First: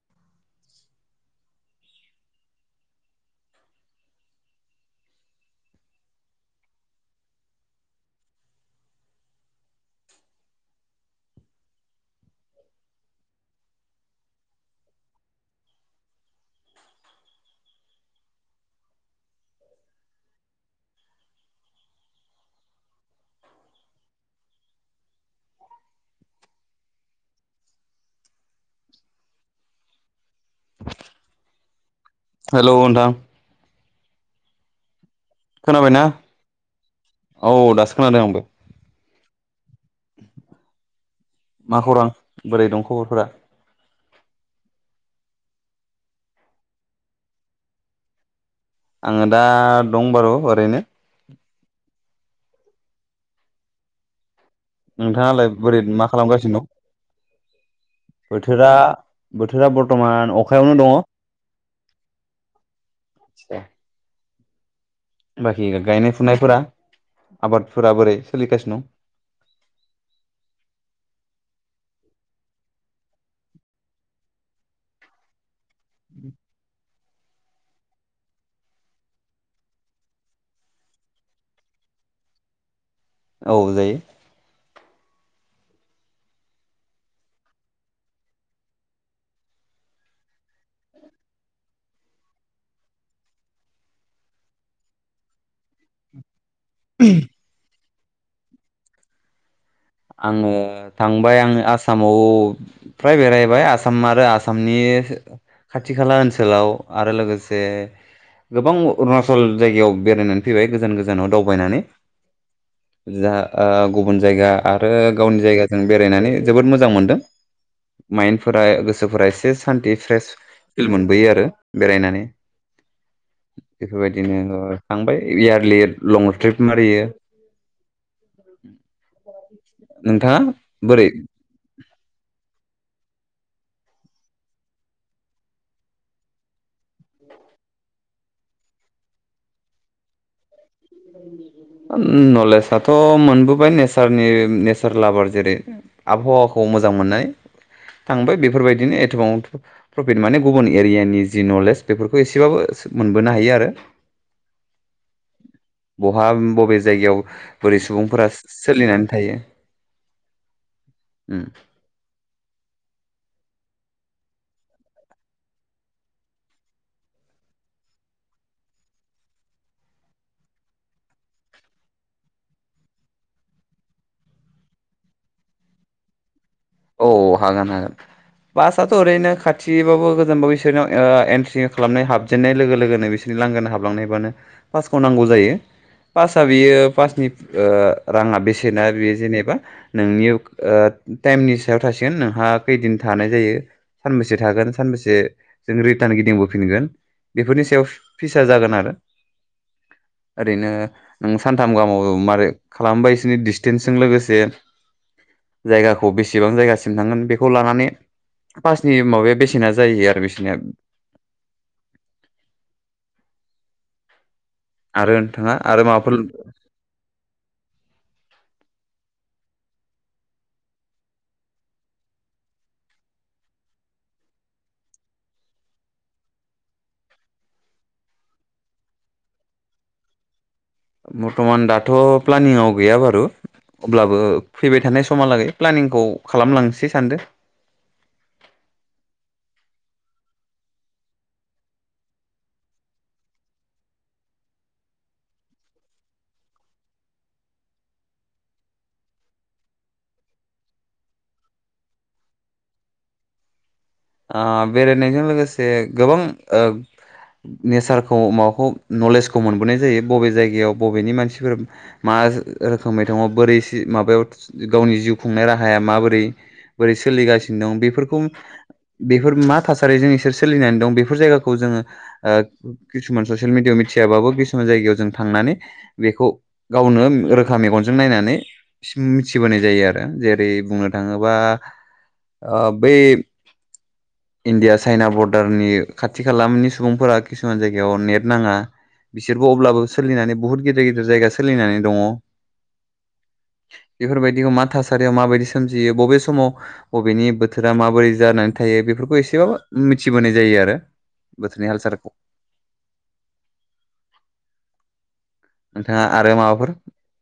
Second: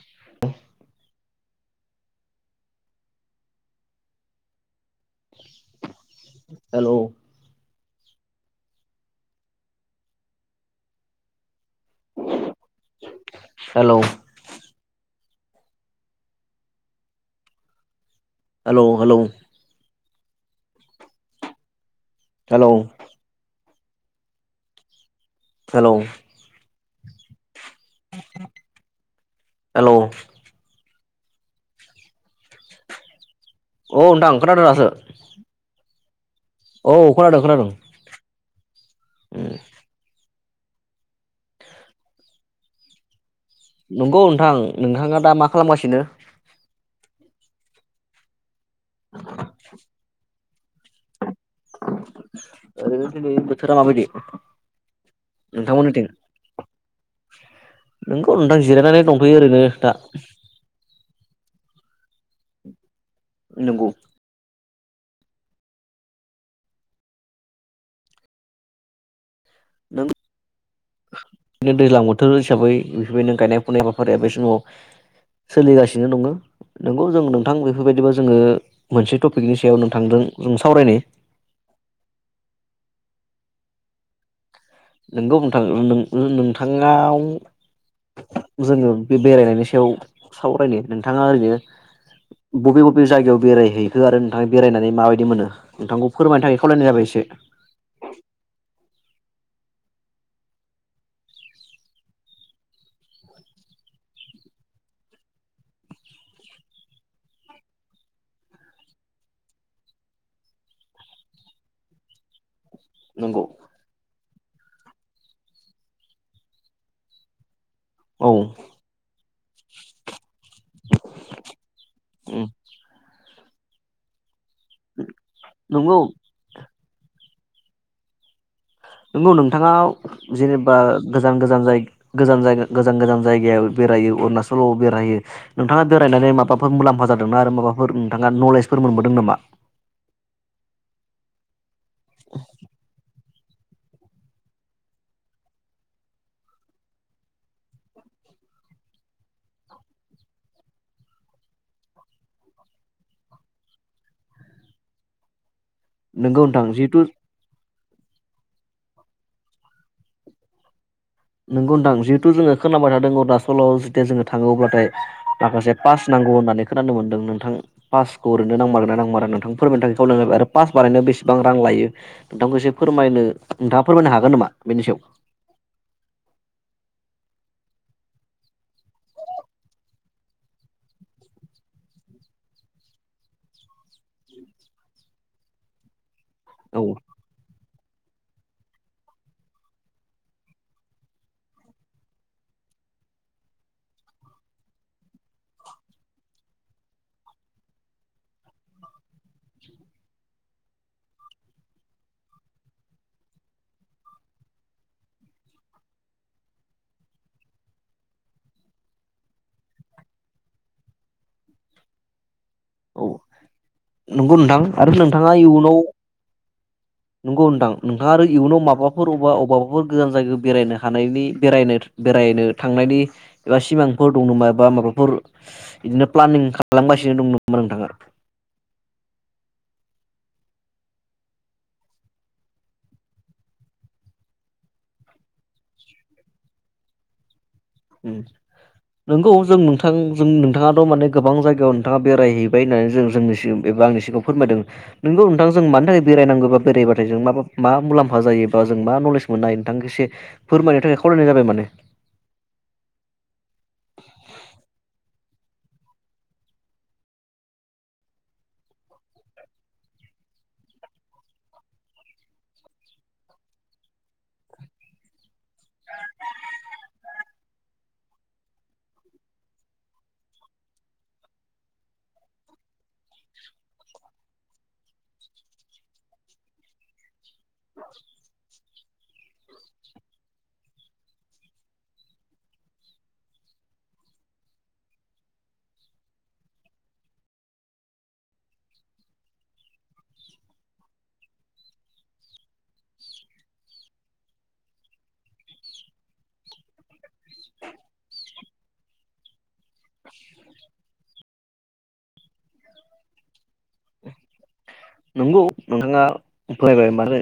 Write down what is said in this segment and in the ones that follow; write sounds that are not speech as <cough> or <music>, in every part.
<unintelligible> हेल'। <unintelligible> Hello hello hello. Hello हेल। <unintelligible> हेल' hello नोथां । औ नोंथां खोनादो दासो। खोनाबायना? औ खोनादों औ खोनादों दासो खोनादों आंबो <unintelligible> मा खौरां? बोरै दं खबरफोरा? नंगौ नोंथां ।नोंथाङा दा मा खालामगासिनो? आंङो दा दं बारुओ रैनो ओरैनो दिनै बोथोरा मा बादि? नोंथाङालाय बोरै मा खालामगासिनो नंगौ दं नोंथां बोथोरा जिरायनानै दंथ'यो ओरैनो बोथोरा दा बरथमान अखायावनो दङ। दङ नोंगौ। बाखि गायनाय फुनायफोरा आबादफोरा बोरै सोलिगासिनो दं? नों दैज्लां बोथोर हिसाबै बेफोर नों गायनाय फुनाय हाबाफारिया बे समाव सोलिगासिनो दंङो। नोंगौ जों नोंथां बेफोरबायदिबा जोंङो मोनसे टपिकनि सायाव नोंथांजों जों सावरायनि। औ जायो। नोंगौ नोंथां नों ओ नों‌ नोंथाङाव जोङो बे बेरायनायनि सायाव सावरायनो नोंथाङा ओरैनो बबे बबे जायगायाव बेरायहैखो आरो नोंथाङा बेरायनानै माबायदि मोनो नोंथांखौ फोरमायनो थाखाय खावलायनाय जाबाय इसे। आङो थांबाय आङो आसामाव फ्राय बेरायबाय आसाम आरो आसामनि खाथि खाला ओनसोलाव आरो लोगोसे गोबां अरुणाचल जायगायाव बेरायनानै फैबाय गोजान गोजानाव दावबायनानै। नंगौ हा गुबुन जायगा आरो गावनि जायगाजों बेरायनानै जोबोद मोजां मोनदों । औ उम माइन्डफोरा गोसोफोरा एसे सान्ति फ्रेश फिल मोनबोयो आरो बेरायनानै । बेफोरबायदिनो थांबाय इयारलि नंगौ लं ट्रिप मारियो । <inaudible> नोंगौ नोंथां । <unintelligible> जेनेबा बोरै गोजान गोजान जाय गोजान जायगा गोजान गोजान जायगायाव बेरायो अरुणाचलाव बेरहायो नोंथाङा बेरायनानै माबाफोर मुलाम्फा जादोंना आरो माबाफोर नोंथाङा नलेजफोर मोनबोदों नामा? <inaudible> नलेजाथ' मोन बाय नेनि नेचार लाभार जेरै आबहावाखौ मोजां मोननानै थांबाय बेफोरबायदिनो एथबां प्रफिट माने गुबुन एरियानि जि नलेज बेफोरखौ एसेबाबो मोनबोनो हायो आरो । बहा नोंगौ नोंथां बबे जिहेथु जायगायाव बोरै सुबुंफोरा सोलिनानै थायो । नंगौ नोंथां जिहेथु जोङो खोनाबबाय थादों अरुनासलाव जोङो थाङोब अब्लाथाय माखासे पास नांगौ होननानै खोनानो मोनदों नोंथां पासखौ ओरैनो नांमारोन ना नांमार नोंथां फोरमायनो थाखाय खावलायनायाय आरो पास बारायनो बेसेबां रां लायो नोंथांखौ एसे फोरमायनो नोंथाङा फोरमायनो हागोन नामा बेनि सायाव? औ हागोन हागोन फासथ' ओरैनो खाथिबाबो गोजानबाबो बिसोरनाव एनट्रि खालामनाय हाबजेननाय लोगो लोगोनो बिसोरनि लांगोना हाबलांनायबानो फासखौ नांगौ जायो । पासआ बेयो औ पासनि राङा बेसेना बे जेनेबा नोंनि <unintelligible> थासिगोन नोंहा खौदिन थानाय जायों सानबैसे थागोन सानबैसेजों रिटान गिदिं बोफिनगोन बेफोरनि सायाव पिस आ जागोन आरो ओरैनो नों सानथाम गाहामाव मारै खालामबायसो दिसतेन्स जों लोगोंसे जायगाखौ बे बेसेबां जायगासिम थांगोन बेखौ लानानै पासनि माबाया बेसेना जायो आरो बेसेनिया । औ <inaudible> न नोंथां आरो नोंथाङा इयुनाव <inaudible> नंगौ नोंथां नोंथाङा आरो इयुनाव माबाफोर अबा अबबाफोर गोजान जायगायाव बेरायनो हानायनि बेरायनो बेरायनो थांनायनि एबा सिमांफोर दं नामा एबा माबाफोर बिदिनो प्लानिं खालामगासिनो दं नामा नोंथाङा। बर्थ'मान दाथ' प्लानिंआव गैया बारु अब्लाबो फैबाय थानाय समहालागै प्लानिंखौ खालामलांसै सानदो । उम नोंगौ जों नोंथां जों नोंथाङाथ' माने गोबां जायगायाव नोंथाङा बेरायहैबाय होननानै जों जोंनि सि- एबा आंनि सिगाङ फोरमायदों नोंगौ नोंथां जों मानि थाखाय बेरायनांगौ बा बेरायबाथाय जों मा मा मुलाम्फा जायो बा जों मा नलेज मोननो हायो नोंथां एसे फोरमायनो थाखाय खावलायनाय जाबाय माने । ओ बेरायनायजों लोगोसे गोबां ओ नेचारखौ माबाखौ नलेजखौ मोनबोनाय जायो बबे जायगायाव बबेनि मानसिफोरा मा रोखोमै दङ बोरै माबायाव गावनि जिउ खुंनाय राहाया माबोरै बोरै सोलिगासिनो दं बेफोरखौ बेफोर मा थासारिजों इसोर सोलिनानै दं बेफोर जायगाखौ जोङो ओ किसुमान ससियेल मिडियाायाव मिथियाबाबो किसुमान जायगायाव जों थांनानै बेखौ गावनो रोखा मेगनजों नायनानै मिथिबोनाय जायो आरो जेरै बुंनो थाडोबा ओ बै इण्डिया चाइना बरडारनि खाथि खालानि सुबुंफोरा किसुमान जायगायाव नेट नाङा बिसोरबो अब्लाबो सोलिनानै बुहुत गिदिर गिदिर जायगा सोलिनानै दङ। बेफोरबायदिखौ मा थासारियाव माबायदि सोमजियो बबे समाव बबेनि बोथोरा माबोरै जानानै थायो बेफोर खौ एसेबो मिथिबोनाय जायो आरो बोथोरनि हाल सालखौ । नंगौ नोंथाङा फायबाय माने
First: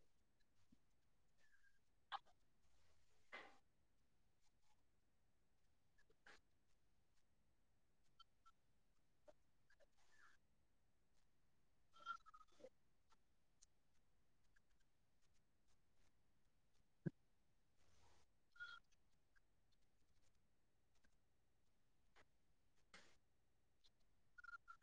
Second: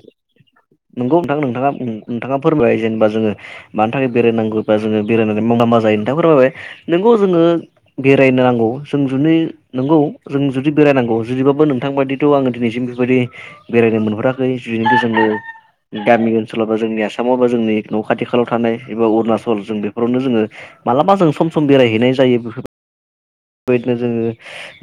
नंगौ नोंथां नोंथाङा नोंथाङा फोरमायबाय जेनेबा जोङो मानि थाखाय बेरायनांगौबा जोङो बेरायनानै <unintelligible> मा जायो नोंथाङा फोरमायबाय नोंगौ जोङो बेरायनो नांगौ जों जुदि नोंगौ जों जुदि बेरायनांगौ जुदिबाबो नोंथां बादिथ' आङो दिनैसिम बेफोरबायदि बेरायनो मोनहराखै जिनो जोङो गामि ओनसोलाव बा जोंनि आसामाव बा जोंनि न' खाथि खाालाव थानाय एबा अरुणाचल जों बेफोरावनो जोङो मालाबा जों सम बेरायहैनाय जायो बेफोर बेबायदिनो जोङो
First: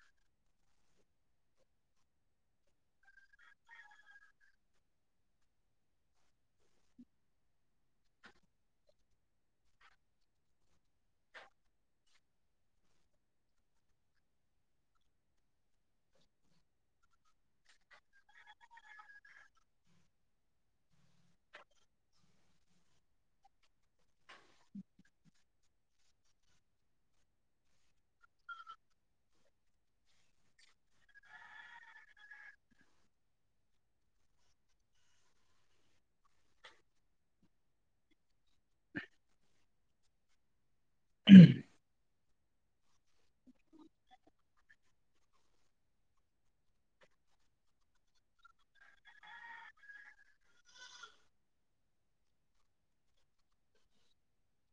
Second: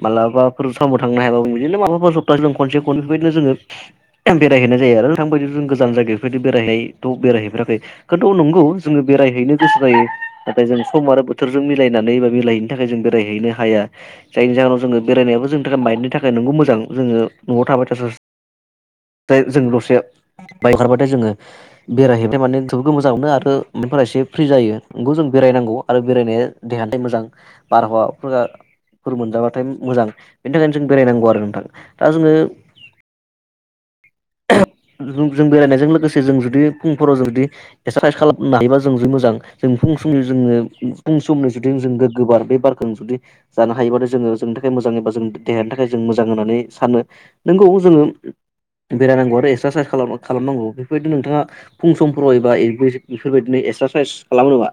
मालाबाफोर समाव थांनो हायाबो बिदिनो माबाफोरा सप्ताहसे जों खनसे खननै बेफोरबायदिनो जोङो बेरायहैनाय जायो आरो थांबायायदि जों गोजान जायगायाव बेफोरबायदि बेरायहै थ' बेरायहैफेराखै खिन्थु नंगौ जोङो बेरायहैनो गोसो जायो नाथाय जों सम आरो बोथोरजों मिलायनानै बा मिलायहैनो थाखाय जों बेरायहैनो हाया जायनि जाहोनाव जोङो बेरायनायाबो जोंनि थाखाय बायनायनि थाखाय नोंगौ मोजां जोङो न'आव थाबाय थाय <unintelligible> जों दसे बाइक हरबाथाय जोङो बेरायहैबाय माने जोरफोरखौ मोजां मोनो आरो मफोरा एसे फ्रि जायो नोंगखौ जों बेरायनांगौ आरो बेरायनाया देहानिथाय मोजां बारहावा फोरा फोर मोनजाबाथाय मोजां बेनि थाखायनो जों बेरायनांगौ आरो नोंथा दा जोङो <inaudible> जों बेरायनायजों लोगोसे जों जुदि फुंफोराव जुदि <unintelligible> खालामनो हायोबा जों मोजां जों फुं समनि जोङो फुं समनि जुदि जों गोबार बे बार जों जुदि जानो हायोबा जोङो जोंनि थाखाय मोजां एबा जोंनि देहानि थाखाय जों मोजां होननानै सानो नोंगौ जोङो बेरायनांगौ आरो एक्सारसाइस खाला-खालामनांगौ बेफोरबायदि नोंथाङा फुं समफोराव एबा बेफोरबायदिनो एक्सारसाइस खालामो नामा?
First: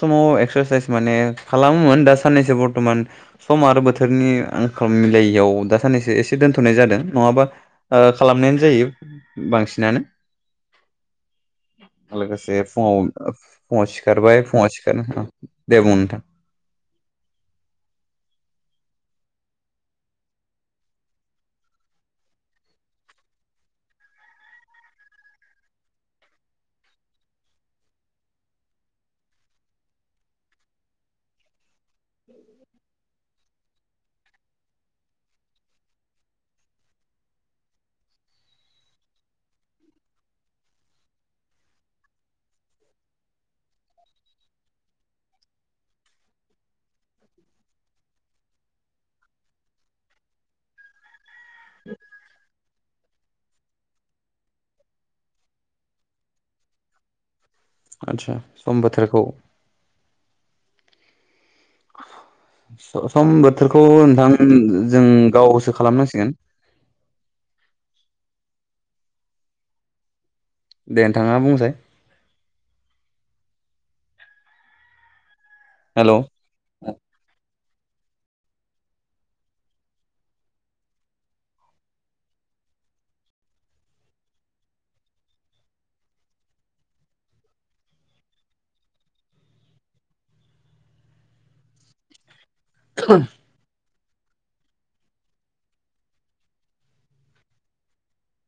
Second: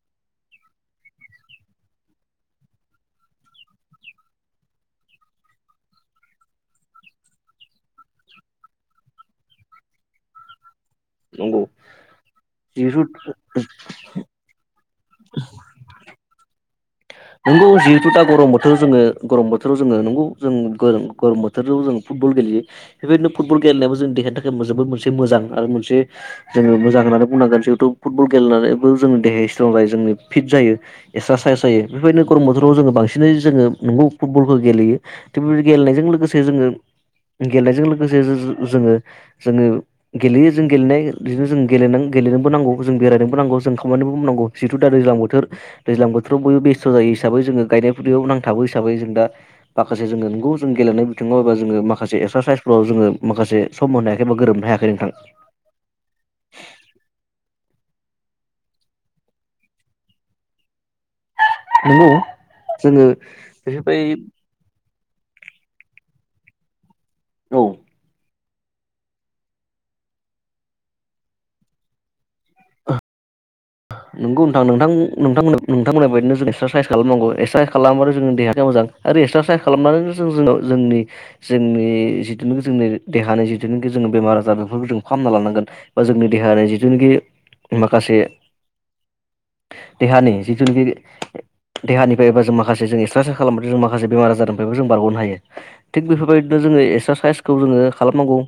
समाव एक्सारसाइस माने खालामोमोन दा साननैसो बरथ'मान सम आरो बोथोरनि आंखाल मिलायैयाव दा साननैसो एसे दोनथ'नाय जादों नङाबा ओ खालामनायानो जायो बांसिनानो। नंगौ <inaudible> लोगोसे जिहेथु फुङाव फुङाव सिखारबाय दे <inaudible> बुं नोंथां नोंगौ जिहेथु दा गरम बोथोराव जोङो गरम बोथोराव जोङो नंगौ जों गरम बोथोराव जों फुटबल गेलेयो बेबायदिनो फुटबल गेलेनायाबो जोंनि देहानि थाखाय जोबोद मोनसे मोजां आरो मोनसे जोङो मोजां होननानै बुंनांगोन जिहेतु फुटबल गेलेनायाबबो जोंनि देहाया स्ट्रं जायो जोंनि फिट जायो एक्सारसाइस जायो। बेफोरबायदिनो गरम बोथोराव जोङो बांसिनै जोङो नंगौ फुटबलखौ गेलेयो थिग बे गेलेनायजों लोगोसे जोङो, गेलेनायजों लोगोसे जो-जो-जोङो जोङो गेलेयो जों गेलेनाय बिदिनो जों गेल गेलेनोबो नांगौ जों बेरायनोबो नांगौ जों खामानिबोनांगौ जिहेथु दा दैज्लां बोथोर दैज्लां बोथोराव बयबो बेस थ' जायो हिसाबै जोङो गायनाय फुनाययाव नांथाबो हिसाबै जों दा माखासे जोङो खौ जों गेलेनाय बिथिङावबा जोङो माखासे एक्सारसाइसफ्राव जोङो माखासे सम होनो हायाखै बा गोरोबनो हायाखै नोंथां। आदसा सम बोथोरखौ नंगौ <inaudible> जोङो स-सम बोथोरखौ बेफोरबाय नोंथां जों गावसो खालामनांसि गोन औ दे नोंथाङा बुंसाय? नोंगौ नोंथां नोंथां नोंथांमोन हेलौ बेबायदिनो जों एक्सासाइस खालामनांगौ एक्सा खालाम आरो जोंनि देहखौ मोजां आरो एक्सारसाइस खालामनानैनो जो-जो-जोङो जोंनि जोंनि जिथुनिखि जोंनि देहानि जिथुनिखि जोङो बेमार आजार बेफोरखौ जों फाहामना लानांगोन बा जोंनि देहानि जिथुनिखि माखासे <inaudible> देहानि जिथुनाखि देहानिफ्राय एबा जों माखा माखासे जों एक्सासाइज खालामबाथाय माखासे बेमार आजारनिफ्रायबो जों बारग'नो हायो थिग बेफोरबायदिनो जोङो एक्सारसाइसखौ जोङो खालामनांगौ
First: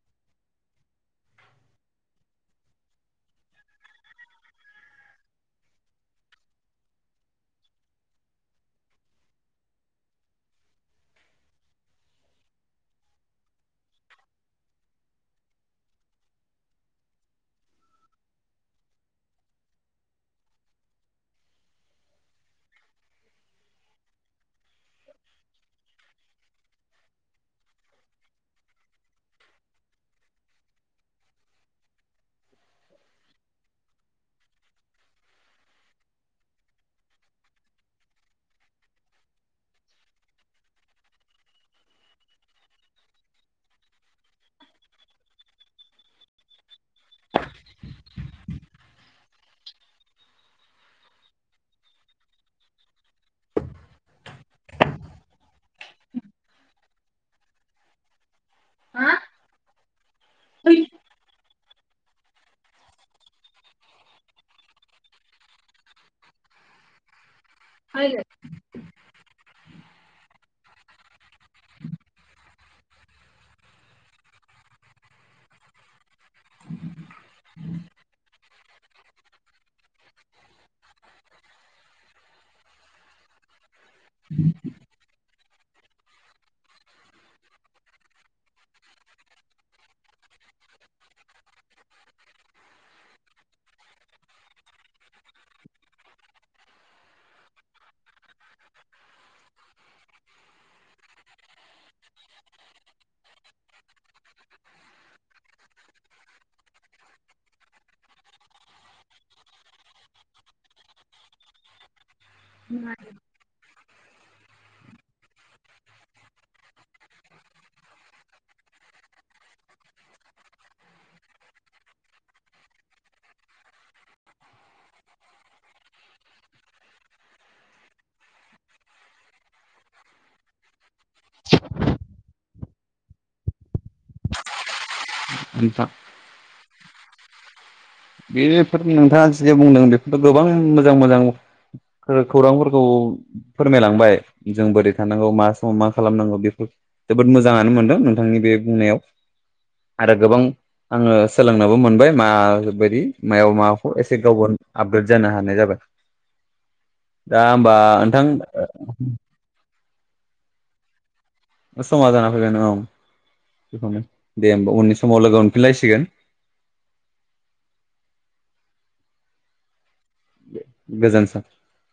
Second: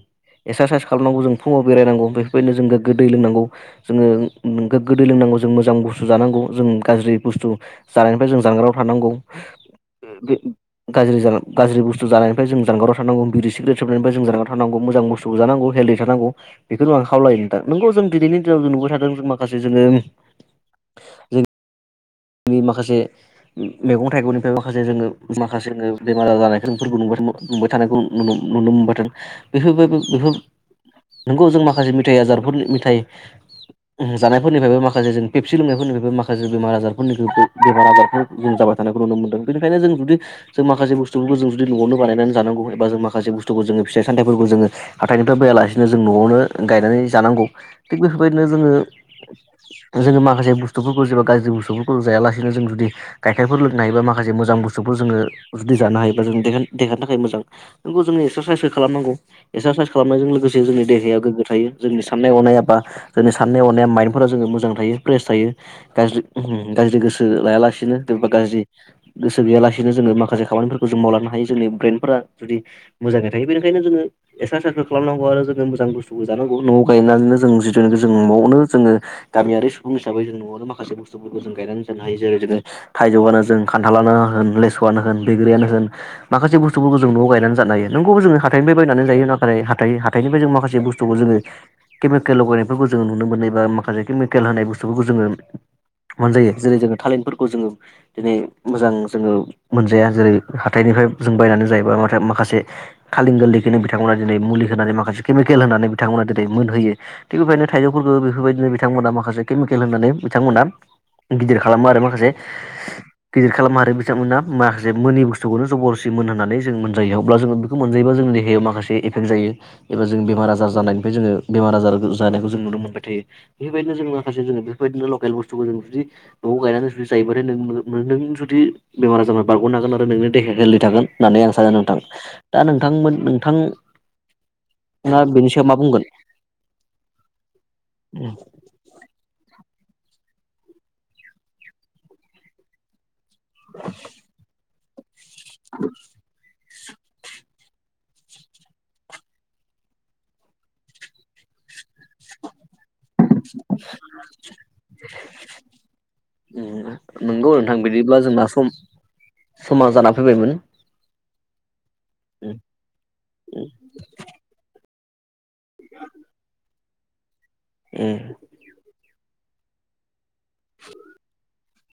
एक्सारसाइस खालामनांगौ जों फुङाव बेरायनांगौ बेफोरबायदिनो जों गोग्गो दै लोंनांगौ जोङो गोदो लोंनांगौ जों मोजां बुस्थु जानांगौ जों गाज्रि बुस्थु जानायनिफ्राय जों जानगाराव थानांगौ बे गाज्रि गाज्रि बुस्थु जानायनिफ्राय जों जानगाराव थानांगौ बिरि सिग्रेट सोबनायनिफ्राय जों जानगाराव थानांगौ मोजां बुस्थु जानांगौ हेलडि थानांगौ बेखौनो आं खावलायो ना नोंगौ जों दिनैनि दिनाव जों नुबाय थादों जों माखासे जोङो <inaudible> जों नि माखासे मैगं थाइगंनिफ्राय माखासे जोङो माखासे जोङो बेमार आजार जानायखौफोरखौ नुबाय थानायखौ नुनो मोनबाय थों बेफोरबायबो बेफोर नंगौ जों माखासे मिथाइ आजारफोरनि मिथाइ जानायफोरनिफ्रायबो माखासे जों फेबसि लोंनायफोरनिफ्रायबो माखासे बेमार आजार बेनि बेमार आजारखौ जों जाबाय थानायखौ नुनो मोन्दों बेनिखायनो जों जुदि जों माखासे बुस्थुफोरखौ जों जुदि न'आवनो बानायनानै जानांगौ एबा जों माखासे बुस्थुखौ जोङो फिाइ सथाइफोरखौ जोङो हाथायनिफ्राय बायालासेनो जों न'आवनो गायनानै जानांगौ थिग बेफोरबायदिनो जोङो जोङो माखासे बुस्थुफोरखौ जेबो गाज्रि बुस्थुफोरखौ जायालासेनो जों जुदि गाइखेरफोर लोंनो हायोबा माखासे मोजां बुस्थुफोर जोङो जानो हायोबा जोंनि देहानि थाखाय मोजां बेखौ जों एक्सारसाइसबो खालामनांगौ एक्साराइस खालामनायजों लोगोसे जोंनि नोंथां देहाया गोग्गो थायो। जोंनि साननाय हनाया बा जोंनि साननाय हनाया माइडफोरा जोङो मोजां थायो फ्रेस थायो गाज्रि गाज्रि गोसो लाया ला नो गाज्रि गोसो गैयालासेनो जोङो माखासे खानिफोरखौ जों मावलांनो हायो जोंनि ब्रेेनफोरा जुदि मोजाङै थायो बेनिखायनो जोङो एक्सारसाइसखौ खालामनांगौ आरो जोङो मोजां बुस्थुबो जानांगौ न'आव गायनानैनो जों जिथुखि जों न'आव जोङो गामियारि सुबुं हिसाबै जों न'आवनो माखासे बुसथु जों गायनानै जानो हायो जेरै जोङो थायजौआनो जों खान्थालानो होन लेसु'वानो होन बैग्रियानो होन माखासे बुस्थुफोरखौ जों न'आव गायनानै जानो हायो नंगौबो जोङो हाथाइनिफ्राय बायनानै जायो नाथाय हाइ हाथाइनिफ्राय जों माखासे बुस्थुखौ जोङो केमिकेल लगायनायफोरखौ जोङो नुनो मोनो बा माखासे केमिकेल होनाय बुस्थुफोरखौ जोङो मोनजायो जेरै जोङो थालिरफोरखौ जोङो दिनै मोजां जोङो मोनजाया जेरै हाथाइनिफ्राय जों बायनानै जायोबाा माखासे थाललिं गोरलैखौनो बिथांमोना दिनै मुलि होनानै माखासे केमिकेल होनानै बिथांमोना दिनै मोनहोयो थिग बेबायनो थाइजौफोरखौ बेफोरबायदिनो बिथांमोना माखासे केमिकेल होननानै बिथांमोना गिदिर खालामो आरो माखासे गिदिर खालामो आरो बिथांमोना माखासे मोनै बुस्थुखौनो जबरजसि मोन होननानै जों मोनजायो अब्ला जोङो बेखौ मोनजायोबा जोंनि देहायाव माखासे एफेक्ट जायो एबा जों बेमार आजार जानायनिफ्राय जोङो बेमार आजार जानायखौ जों नुनो मोनबाय थायो बेफोरबायदिनो जों माखासे जोङो बेबायदिनो लकेल बुस्थुखौ जों जुदि न'आव गायनानै जुदि जायोबथाय नों जुदि बेमार आजार बारग'नो हागोन आरो नोंनि देहाया हेलदि थागोन होननानै आं सानो नोंथां दा नोंथांमोन नोंथां दा बेनि सायाव मा बुंगोन? बेफोर नोंथाङा जि बुंदों बे गोबां मोजां मोजां खौरांफोरखौ फोरमायलांबाय जों बोरै थानांगौ मा समाव मा खालामनांगौ बेफोर जोबोद मोजाङानो मोनदों नोंथांनि बे बुंनायाव आरो गोबां आङो सोलोंनोबो मोन <inaudible> मा बायदि मायाव माबाखौ एसे <unintelligible> आपग्रेद जानो हानाय जाबाय दा नंगौ होमबा नोंथां समान जाना फैबायमोन। समा जाना फैबाय होनबा औ दे हबा उननिस समाव लोगो मिलायसिगोन उम <unintelligible>